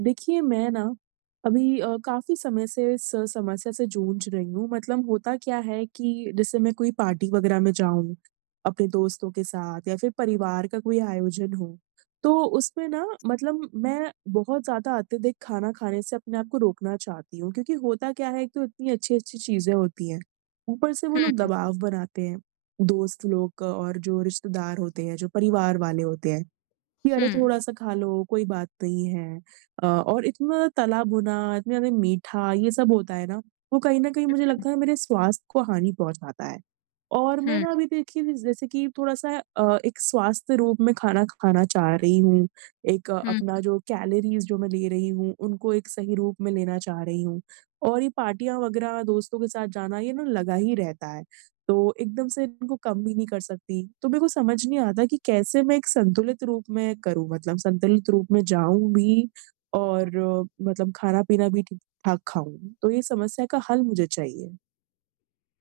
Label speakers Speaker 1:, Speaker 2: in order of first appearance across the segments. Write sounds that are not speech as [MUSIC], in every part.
Speaker 1: देखिए, मैं ना अभी काफ़ी समय से इस समस्या से जूझ रही हूँ। मतलब होता क्या है कि जैसे मैं कोई पार्टी वगैरह में जाऊँ, अपने दोस्तों के साथ या फिर परिवार का कोई आयोजन हो, तो उसमें ना मतलब मैं बहुत ज़्यादा अत्यधिक खाना खाने से अपने आप को रोकना चाहती हूँ। क्योंकि होता क्या है, एक तो इतनी अच्छी-अच्छी चीज़ें होती हैं, ऊपर से वो
Speaker 2: हुँ,
Speaker 1: लोग दबाव बनाते हैं, दोस्त लोग और जो रिश्तेदार होते हैं, जो परिवार वाले होते हैं। कि
Speaker 2: हुँ,
Speaker 1: अरे थोड़ा-सा खा लो, कोई बात नहीं है। और इतना ज़्यादा तला भुना, इतना ज़्यादा मीठा ये सब होता है ना, वो कहीं न कहीं मुझे लगता है मेरे स्वास्थ्य को हानि पहुँचाता है। और मैं
Speaker 2: हुँ,
Speaker 1: ना अभी देखिए ज जैसे कि थोड़ा-सा एक स्वास्थ्य रूप में खाना खाना चाह रही हूँ। एक
Speaker 2: हुँ,
Speaker 1: अपना जो कैलोरीज़ जो मैं ले रही हूँ, उनको एक सही रूप में लेना चाह रही हूँ। और ये पार्टियाँ वगैरह दोस्तों के साथ जाना ये ना लगा ही रहता है। तो एकदम से इनको कम भी नहीं कर सकती। तो मेरे को समझ नहीं आता कि कैसे मैं एक संतुलित रूप में करूँ मतलब संतुलित रूप में जाऊँ भी और मतलब खाना-पीना भी ठीक-ठाक खाऊँ। तो ये समस्या का हल मुझे चाहिए।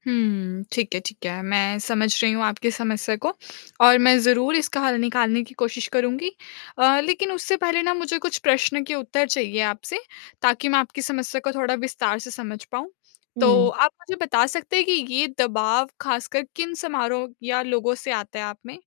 Speaker 2: हुँ। ठीक है, ठीक है। मैं समझ रही हूँ आपकी समस्या को और मैं ज़रूर इसका हल निकालने की कोशिश करूँगी। लेकिन उससे पहले ना मुझे कुछ प्रश्न के उत्तर चाहिए आपसे ताकि मैं आपकी समस्या को थोड़ा विस्तार से समझ पाऊँ। तो
Speaker 1: हुँ।
Speaker 2: आप मुझे बता सकते हैं कि ये दबाव ख़ासकर किन समारोह या लोगों से आता है आप में?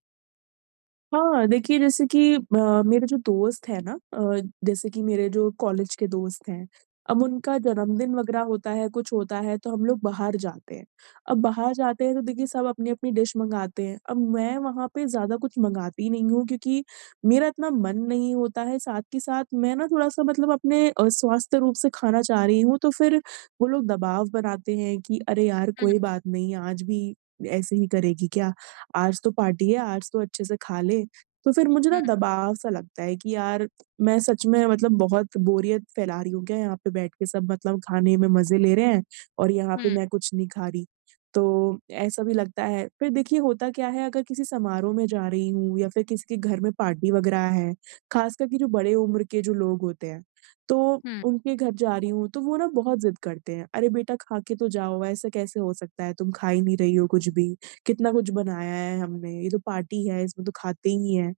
Speaker 1: हाँ, देखिए जैसे कि मेरे जो दोस्त हैं ना जैसे कि मेरे जो कॉलेज के दोस्त हैं, अब उनका जन्मदिन वग़ैरह होता है, कुछ होता है तो हम लोग बाहर जाते हैं। अब बाहर जाते हैं तो देखिए सब अपनी-अपनी डिश मँगाते हैं। अब मैं वहाँ पे ज़्यादा कुछ मँगाती नहीं हूँ क्योंकि मेरा इतना मन नहीं होता है, साथ के साथ मैं ना थोड़ा-सा मतलब अपने स्वास्थ्य रूप से खाना चाह रही हूँ, तो फिर वो लोग दबाव बनाते हैं कि अरे यार!
Speaker 2: हुँ,
Speaker 1: कोई बात नहीं, आज भी ऐसे ही करेगी क्या? आज तो पार्टी है, आज तो अच्छे से खा लें। तो फिर मुझे ना
Speaker 2: हुँ,
Speaker 1: दबाव सा लगता है कि यार मैं सच में मतलब बहुत बोरियत फैला रही हूँ क्या यहाँ पे बैठ के सब मतलब खाने में मज़े ले रहे हैं और यहाँ पे
Speaker 2: हुँ,
Speaker 1: मैं कुछ नहीं खा रही। तो ऐसा भी लगता है। फिर देखिए होता क्या है अगर किसी समारोह में जा रही हूँ या फिर किसी के घर में पार्टी वगैरह है, ख़ासकर कि जो बड़े उम्र के जो लोग होते हैं, तो
Speaker 2: हुँ,
Speaker 1: उनके घर जा रही हूँ तो वो ना बहुत ज़िद करते हैं। "अरे बेटा खा के तो जाओ, ऐसा कैसे हो सकता है? तुम खा ही नहीं रही हो कुछ भी।" कितना कुछ बनाया है हमने, ये तो पार्टी है, इसमें तो खाते ही हैं।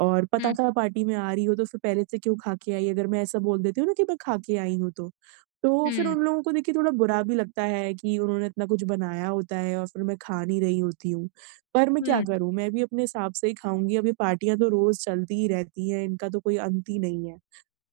Speaker 1: और पता
Speaker 2: हुँ,
Speaker 1: था पार्टी में आ रही हो तो फिर पहले से क्यों खा के आई, अगर मैं ऐसा बोल देती हूँ ना कि मैं खा के आई हूँ तो। तो फिर
Speaker 2: हुँ,
Speaker 1: उन लोगों को देखिए थोड़ा बुरा भी लगता है कि उन्होंने इतना कुछ बनाया होता है और फिर मैं खा नहीं रही होती हूँ। पर मैं क्या
Speaker 2: हुँ,
Speaker 1: करूँ, मैं भी अपने हिसाब से ही खाऊँगी, अब ये पार्टियाँ तो रोज़ चलती ही रहती हैं, इनका तो कोई अंत ही नहीं है।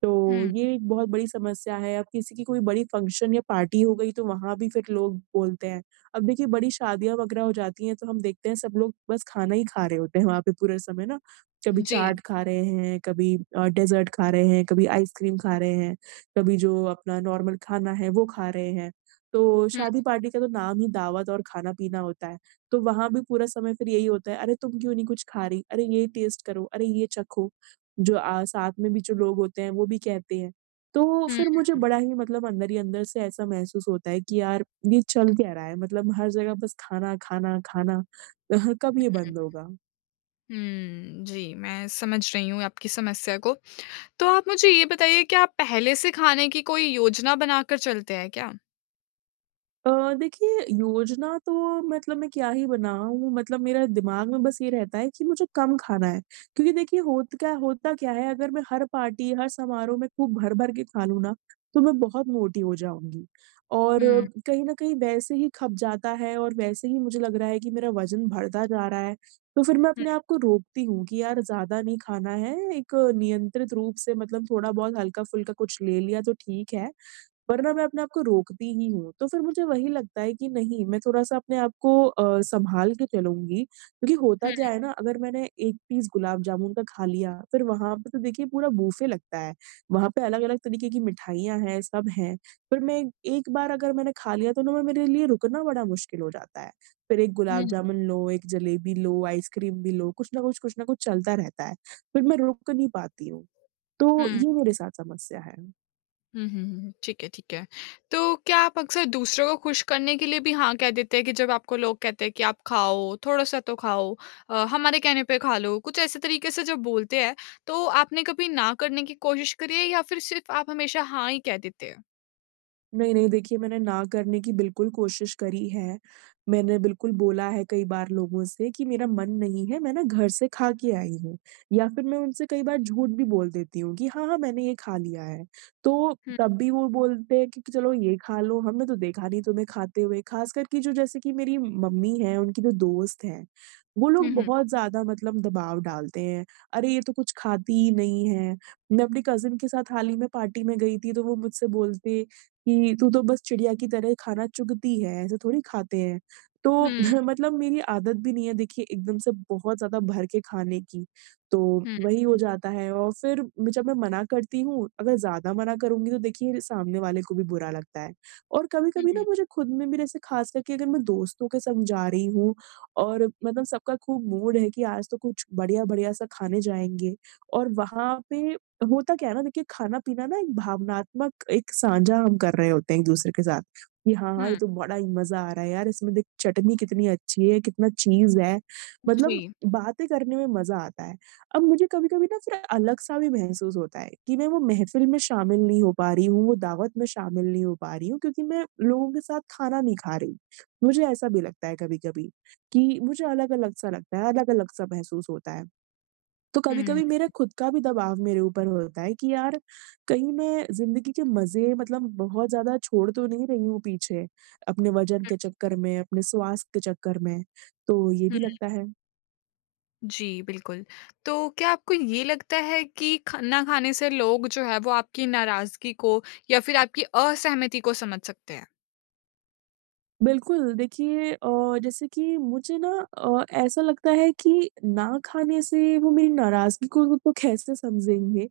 Speaker 1: तो
Speaker 2: हुँ।
Speaker 1: ये एक बहुत बड़ी समस्या है, अब किसी की कोई बड़ी फंक्शन या पार्टी हो गई तो वहाँ भी फिर लोग बोलते हैं। अब देखिए बड़ी शादियाँ वगैरह हो जाती हैं तो हम देखते हैं सब लोग बस खाना ही खा रहे होते हैं वहाँ पे पूरे समय ना। कभी
Speaker 2: जी।
Speaker 1: चाट खा रहे हैं, कभी डेज़र्ट खा रहे हैं, कभी आइसक्रीम खा रहे हैं, कभी जो अपना नॉर्मल खाना है वो खा रहे हैं। तो
Speaker 2: हुँ,
Speaker 1: शादी पार्टी का तो नाम ही दावत और खाना-पीना होता है। तो वहाँ भी पूरा समय फिर यही होता है, "अरे तुम क्यों नहीं कुछ खा रही? अरे ये टेस्ट करो, अरे ये चखो।" जो साथ में भी जो लोग होते हैं वो भी कहते हैं। तो
Speaker 2: हुँ,
Speaker 1: फिर मुझे बड़ा ही मतलब अंदर ही अंदर से ऐसा महसूस होता है कि यार ये चल क्या रहा है? मतलब हर जगह बस खाना, खाना, खाना, [LAUGHS] कब ये बंद होगा?
Speaker 2: हुँ। जी, मैं समझ रही हूँ आपकी समस्या को। तो आप मुझे ये बताइए कि आप पहले से खाने की कोई योजना बनाकर चलते हैं क्या?
Speaker 1: देखिए योजना तो मतलब मैं क्या ही बनाऊँ मतलब मेरा दिमाग में बस ये रहता है कि मुझे कम खाना है। क्योंकि देखिए होता क्या है अगर मैं हर पार्टी, हर समारोह में खूब भर-भर के खा लूँ ना, तो मैं बहुत मोटी हो जाऊँगी। और
Speaker 2: हुँ,
Speaker 1: कहीं न कहीं वैसे ही खप जाता है और वैसे ही मुझे लग रहा है कि मेरा वज़न बढ़ता जा रहा है। तो फिर मैं
Speaker 2: हुँ,
Speaker 1: अपने आप को रोकती हूँ कि यार ज़्यादा नहीं खाना है, एक नियंत्रित रूप से मतलब थोड़ा-बहुत हल्का-फुल्का कुछ ले लिया तो ठीक है। वरना मैं अपने आप को रोकती ही हूँ। तो फिर मुझे वही लगता है कि नहीं, मैं थोड़ा-सा अपने आप को सँभाल के चलूँगी क्योंकि होता
Speaker 2: हुँ,
Speaker 1: क्या है ना, अगर मैंने एक पीस गुलाब जामुन का खा लिया, फिर वहाँ पे तो देखिए पूरा बूफे लगता है। वहाँ पे अलग-अलग तरीके की मिठाइयाँ हैं, सब हैं। फिर मैं एक एक बार अगर मैंने खा लिया तो ना मैं मेरे लिए रुकना बड़ा मुश्किल हो जाता है। फिर एक
Speaker 2: हुँ,
Speaker 1: गुलाब
Speaker 2: हुँ।
Speaker 1: जामुन लो, एक जलेबी लो, आइसक्रीम भी लो, कुछ ना कुछ चलता रहता है। फिर मैं रुक नहीं पाती हूँ। तो
Speaker 2: हुँ,
Speaker 1: ये मेरे साथ समस्या है।
Speaker 2: हुँ, हुँ। ठीक है, ठीक है। तो क्या आप अक्सर दूसरों को खुश करने के लिए भी हाँ कह देते हैं कि जब आपको लोग कहते हैं कि आप खाओ, थोड़ा-सा तो खाओ, हमारे कहने पे खा लो, कुछ ऐसे तरीके से जब बोलते हैं, तो आपने कभी ना करने की कोशिश करी है या फिर सिर्फ़ आप हमेशा हाँ ही कह देते हैं?
Speaker 1: नहीं, नहीं, देखिए मैंने ना करने की बिल्कुल कोशिश करी है। मैंने बिल्कुल बोला है कई बार लोगों से कि मेरा मन नहीं है, मैं ना घर से खा के आई हूँ या फिर मैं उनसे कई बार झूठ भी बोल देती हूँ कि हाँ, हाँ, मैंने ये खा लिया है। तो
Speaker 2: हुँ,
Speaker 1: तब भी वो बोलते हैं कि चलो ये खा लो, हमने तो देखा नहीं तुम्हें खाते हुए। ख़ासकर कि जो जैसे कि मेरी मम्मी हैं, उनकी जो दोस्त हैं, वो
Speaker 2: हुँ,
Speaker 1: लोग
Speaker 2: हुँ।
Speaker 1: बहुत ज़्यादा मतलब दबाव डालते हैं। अरे, ये तो कुछ खाती ही नहीं है। मैं अपनी कज़िन के साथ हाल ही में पार्टी में गई थी, तो वो मुझसे बोलते कि तू तो बस चिड़िया की तरह खाना चुगती है, ऐसे थोड़ी खाते हैं। तो
Speaker 2: हुँ,
Speaker 1: [LAUGHS] मतलब मेरी आदत भी नहीं है देखिए एकदम से बहुत ज़्यादा भर के खाने की, तो
Speaker 2: हुँ,
Speaker 1: वही हो जाता है और फिर मैं जब मैं मना करती हूँ, अगर ज़्यादा मना करूँगी तो देखिए सामने वाले को भी बुरा लगता है। और
Speaker 2: हुँ,
Speaker 1: कभी-कभी ना
Speaker 2: हुँ,
Speaker 1: मुझे खुद में भी जैसे खास करके अगर मैं दोस्तों के संग जा रही हूँ और मतलब सबका खूब मूड है कि आज तो कुछ बढ़िया-बढ़िया सा खाने जाएँगे और वहाँ पे होता क्या है ना देखिए खाना-पीना ना एक भावनात्मक एक साझा हम कर रहे होते हैं एक-दूसरे के साथ, कि हाँ, हाँ, ये
Speaker 2: हुँ।
Speaker 1: तो बड़ा ही मज़ा आ रहा है यार, इसमें देख चटनी कितनी अच्छी है, कितना चीज़ है, मतलब
Speaker 2: जी।
Speaker 1: बातें करने में मज़ा आता है। अब मुझे कभी-कभी ना फिर अलग-सा भी महसूस होता है कि मैं वो महफ़िल में शामिल नहीं हो पा रही हूँ, वो दावत में शामिल नहीं हो पा रही हूँ क्योंकि मैं लोगों के साथ खाना नहीं खा रही। मुझे ऐसा भी लगता है कभी-कभी कि मुझे अलग-अलग सा लगता है, अलग-अलग सा महसूस होता है। तो कभी-कभी
Speaker 2: हुँ,
Speaker 1: मेरा खुद का भी दबाव मेरे ऊपर होता है कि यार, कहीं मैं ज़िंदगी के मज़े मतलब बहुत ज़्यादा छोड़ तो नहीं रही हूँ पीछे, अपने वज़न के चक्कर में, अपने स्वास्थ्य के चक्कर में। तो ये
Speaker 2: हुँ।
Speaker 1: भी लगता है।
Speaker 2: जी, बिल्कुल। तो क्या आपको ये लगता है कि खाना खाने से लोग जो है वो आपकी नाराज़गी को या फिर आपकी असहमति को समझ सकते हैं?
Speaker 1: बिल्कुल, देखिए जैसे कि मुझे ना ऐसा लगता है कि ना खाने से वो मेरी नाराज़गी को वो तो कैसे समझेंगे?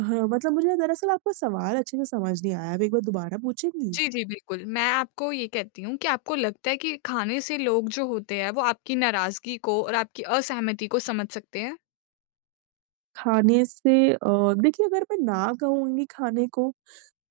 Speaker 1: हाँ, मतलब मुझे दरअसल आपका सवाल अच्छे से समझ नहीं आया। आप एक बार दोबारा पूछेंगी?
Speaker 2: जी, जी, बिल्कुल। मैं आपको ये कहती हूँ कि आपको लगता है कि खाने से लोग जो होते हैं वो आपकी नाराज़गी को और आपकी असहमति को समझ सकते हैं?
Speaker 1: खाने से देखिए अगर मैं ना कहूँगी खाने को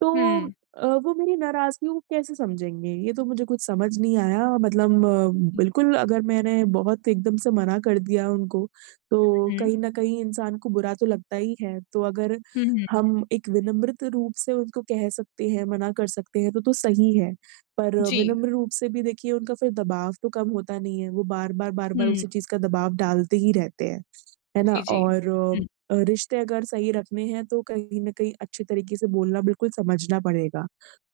Speaker 1: तो
Speaker 2: हुँ।
Speaker 1: वो मेरी नाराज़गी को कैसे समझेंगे? ये तो मुझे कुछ समझ नहीं आया मतलब बिल्कुल अगर मैंने बहुत एकदम से मना कर दिया उनको, तो
Speaker 2: हुँ,
Speaker 1: कहीं न कहीं इंसान को बुरा तो लगता ही है। तो अगर
Speaker 2: हुँ, हुँ।
Speaker 1: हम एक विनम्रित रूप से उनको कह सकते हैं, मना कर सकते हैं, तो सही है। पर
Speaker 2: जी।
Speaker 1: विनम्र रूप से भी देखिए उनका फिर दबाव तो कम होता नहीं है, वो बार-बार, बार-बार
Speaker 2: हुँ।
Speaker 1: उसी चीज़ का दबाव डालते ही रहते हैं। है ना?
Speaker 2: जी, जी।
Speaker 1: और
Speaker 2: हुँ।
Speaker 1: रिश्ते अगर सही रखने हैं तो कहीं न कहीं अच्छे तरीके से बोलना बिल्कुल समझना पड़ेगा।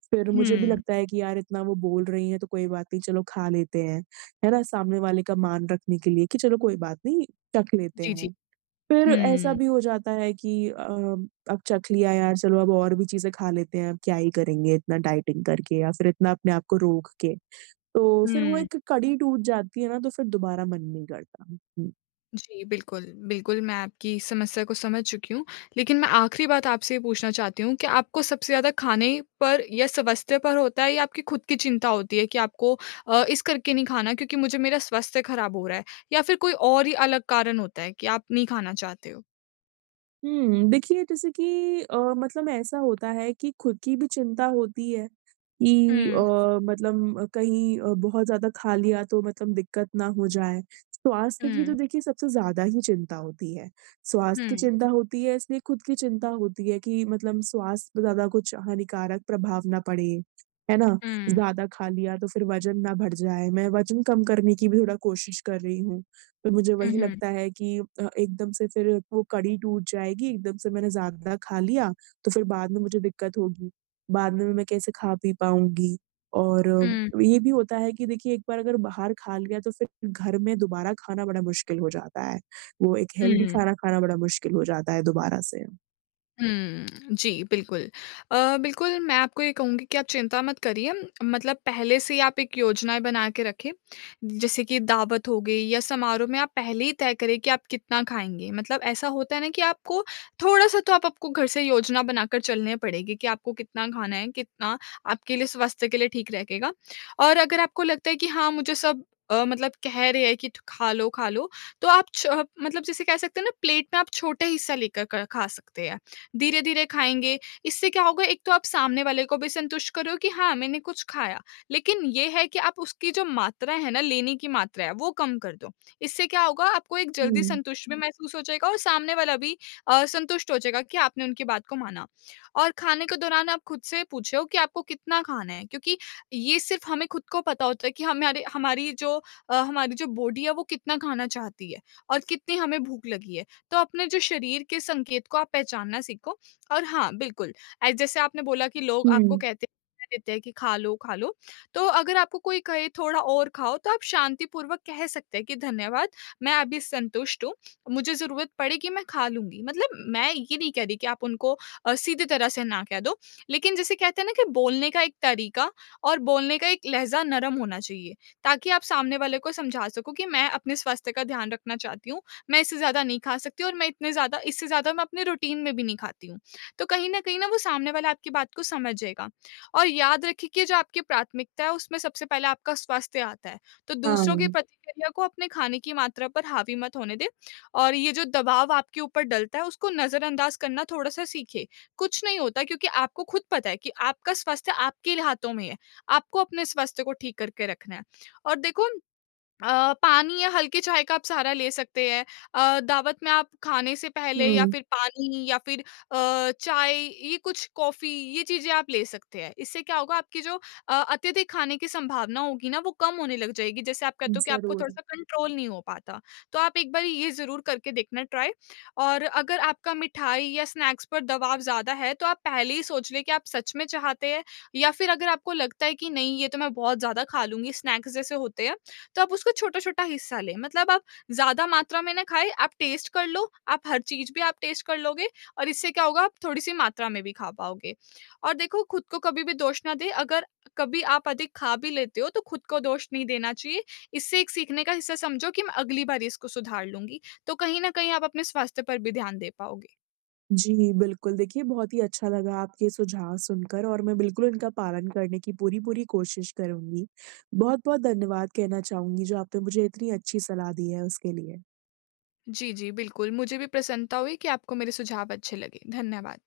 Speaker 1: फिर मुझे भी
Speaker 2: हुँ।
Speaker 1: लगता है कि यार इतना वो बोल रही हैं तो कोई बात नहीं चलो खा लेते हैं, है ना? सामने वाले का मान रखने के लिए कि चलो कोई बात नहीं चख लेते
Speaker 2: जी, जी।
Speaker 1: हैं। फिर ऐसा
Speaker 2: हुँ।
Speaker 1: भी हो जाता है कि अब चख लिया यार चलो अब और भी चीज़ें खा लेते हैं, अब क्या ही करेंगे इतना डाइटिंग करके या फिर इतना अपने आप को रोक के। तो फिर वो
Speaker 2: हुँ।
Speaker 1: एक कड़ी टूट जाती है ना तो फिर दोबारा मन नहीं करता। हुँ।
Speaker 2: जी, बिल्कुल, बिल्कुल, मैं आपकी समस्या को समझ चुकी हूँ। लेकिन मैं आखिरी बात आपसे ये पूछना चाहती हूँ कि आपको सबसे ज़्यादा खाने पर या स्वास्थ्य पर होता है या आपकी खुद की चिंता होती है कि आपको इस करके नहीं खाना क्योंकि मुझे मेरा स्वास्थ्य खराब हो रहा है? या फिर कोई और ही अलग कारण होता है कि आप नहीं खाना चाहते हो?
Speaker 1: हुँ, देखिए जैसे कि मतलब ऐसा होता है कि खुद की भी चिंता होती है कि
Speaker 2: हुँ,
Speaker 1: मतलब कहीं बहुत ज़्यादा खा लिया तो मतलब दिक्कत ना हो जाए। स्वास्थ्य की
Speaker 2: हुँ,
Speaker 1: तो देखिए सबसे ज़्यादा ही चिंता होती है। स्वास्थ्य की
Speaker 2: हुँ,
Speaker 1: चिंता होती है इसलिए खुद की चिंता होती है कि मतलब स्वास्थ्य पे ज़्यादा कुछ हानिकारक प्रभाव ना पड़े, है ना?
Speaker 2: हुँ,
Speaker 1: ज़्यादा खा लिया तो फिर वज़न ना बढ़ जाए। मैं वज़न कम करने की भी थोड़ा कोशिश कर रही हूँ। तो मुझे वही
Speaker 2: हुँ,
Speaker 1: लगता है कि एकदम से फिर वो कड़ी टूट जाएगी, एकदम से मैंने ज़्यादा खा लिया, तो फिर बाद में मुझे दिक्कत होगी। बाद में मैं कैसे खा-पी पाऊँगी? और
Speaker 2: हुँ,
Speaker 1: ये भी होता है कि देखिए एक बार अगर बाहर खा लिया तो फिर घर में दोबारा खाना बड़ा मुश्किल हो जाता है। वो एक हेल्दी
Speaker 2: हुँ।
Speaker 1: खाना खाना बड़ा मुश्किल हो जाता है दोबारा से।
Speaker 2: हुँ, जी, बिल्कुल। अ, बिल्कुल, मैं आपको ये कहूँगी कि आप चिंता मत करिए, मतलब पहले से ही आप एक योजनाएँ बना के रखें। जैसे कि दावत हो गई या समारोह में आप पहले ही तय करें कि आप कितना खाएँगे। मतलब ऐसा होता है ना कि आपको थोड़ा-सा तो आप आपको घर से योजना बनाकर चलनी पड़ेगी कि आपको कितना खाना है, कितना आपके लिए स्वास्थ्य के लिए ठीक रहेगा। और अगर आपको लगता है कि हाँ, मुझे सब मतलब कह रहे हैं कि ठ खा लो, तो आप छ मतलब जैसे कह सकते हैं ना प्लेट में आप छोटा हिस्सा लेकर क खा सकते हैं। धीरे-धीरे खाएँगे। इससे क्या होगा एक तो आप सामने वाले को भी संतुष्ट करो कि हाँ, मैंने कुछ खाया। लेकिन ये है कि आप उसकी जो मात्रा है ना, लेने की मात्रा है, वो कम कर दो। इससे क्या होगा आपको एक जल्दी
Speaker 1: हुँ,
Speaker 2: संतुष्ट भी हुँ। महसूस हो जाएगा और सामने वाला भी संतुष्ट हो जाएगा कि आपने उनकी बात को माना। और खाने के दौरान आप खुद से पूछो कि आपको कितना खाना है क्योंकि ये सिर्फ़ हमें खुद को पता होता है कि हमारे हमारी जो हमारी जो बॉडी है वो कितना खाना चाहती है और कितनी हमें भूख लगी है। तो अपने जो शरीर के संकेत को आप पहचानना सीखो और हाँ बिल्कुल, जैसे आपने बोला कि लोग आपको
Speaker 1: हुँ,
Speaker 2: कहते देते हैं कि खा लो खा लो, तो अगर आपको कोई कहे थोड़ा और खाओ तो आप शांतिपूर्वक कह सकते हैं कि धन्यवाद मैं अभी संतुष्ट हूँ, मुझे जरूरत पड़ेगी मैं खा लूंगी। मतलब मैं ये नहीं कह रही कि आप उनको सीधे तरह से ना कह दो, लेकिन जैसे कहते हैं ना कि बोलने का एक तरीका और बोलने का एक लहजा नरम होना चाहिए ताकि आप सामने वाले को समझा सको कि मैं अपने स्वास्थ्य का ध्यान रखना चाहती हूँ, मैं इससे ज़्यादा नहीं खा सकती और मैं इतने ज़्यादा इससे ज़्यादा मैं अपने रूटीन में भी नहीं खाती हूँ। तो कहीं न कहीं ना वो सामने वाला आपकी बात को समझ जाएगा और याद रखिए कि जो आपकी प्राथमिकता है उसमें सबसे पहले आपका स्वास्थ्य आता है। तो दूसरों की
Speaker 1: हाँ,
Speaker 2: प्रतिक्रिया को अपने खाने की मात्रा पर हावी मत होने दें और ये जो दबाव आपके ऊपर डलता है उसको नज़रअंदाज करना थोड़ा-सा सीखिए। कुछ नहीं होता क्योंकि आपको खुद पता है कि आपका स्वास्थ्य आपके हाथों में है। आपको अपने स्वास्थ्य को ठीक करके रखना है। और देखो, पानी या हल्के चाय का आप सहारा ले सकते हैं। दावत में आप खाने से पहले या
Speaker 1: हुँ,
Speaker 2: फिर पानी या फिर चाय ये कुछ कॉफ़ी ये चीज़ें आप ले सकते हैं। इससे क्या होगा आपकी जो अत्यधिक खाने की संभावना होगी ना वो कम होने लग जाएगी। जैसे आप कहते हो कि आपको
Speaker 1: ज़रूर।
Speaker 2: थोड़ा-सा कंट्रोल नहीं हो पाता। तो आप एक बारी ये ज़रूर करके देखना ट्राई। और अगर आपका मिठाई या स्नैक्स पर दबाव ज़्यादा है तो आप पहले ही सोच लें कि आप सच में चाहते हैं या फिर अगर आपको लगता है कि नहीं ये तो मैं बहुत ज़्यादा खा लूँगी स्नैक्स जैसे होते हैं। तो आप उसका छोटा-छोटा हिस्सा लें। मतलब आप ज़्यादा मात्रा में ना खाएँ, आप टेस्ट कर लो, आप हर चीज़ भी आप टेस्ट कर लोगे और इससे क्या होगा आप थोड़ी-सी मात्रा में भी खा पाओगे। और देखो खुद को कभी भी दोष ना दें, अगर कभी आप अधिक खा भी लेते हो तो खुद को दोष नहीं देना चाहिए। इससे एक सीखने का हिस्सा समझो कि मैं अगली बार इसको सुधार लूँगी। तो कहीं न कहीं आप अपने स्वास्थ्य पर भी ध्यान दे पाओगे।
Speaker 1: जी, बिल्कुल। देखिए, बहुत ही अच्छा लगा आपके सुझाव सुनकर और मैं बिल्कुल इनका पालन करने की पूरी-पूरी कोशिश करूँगी। बहुत-बहुत धन्यवाद कहना चाहूँगी, जो आपने मुझे इतनी अच्छी सलाह दी है उसके लिए।
Speaker 2: जी, जी, बिल्कुल। मुझे भी प्रसन्नता हुई कि आपको मेरे सुझाव अच्छे लगे। धन्यवाद।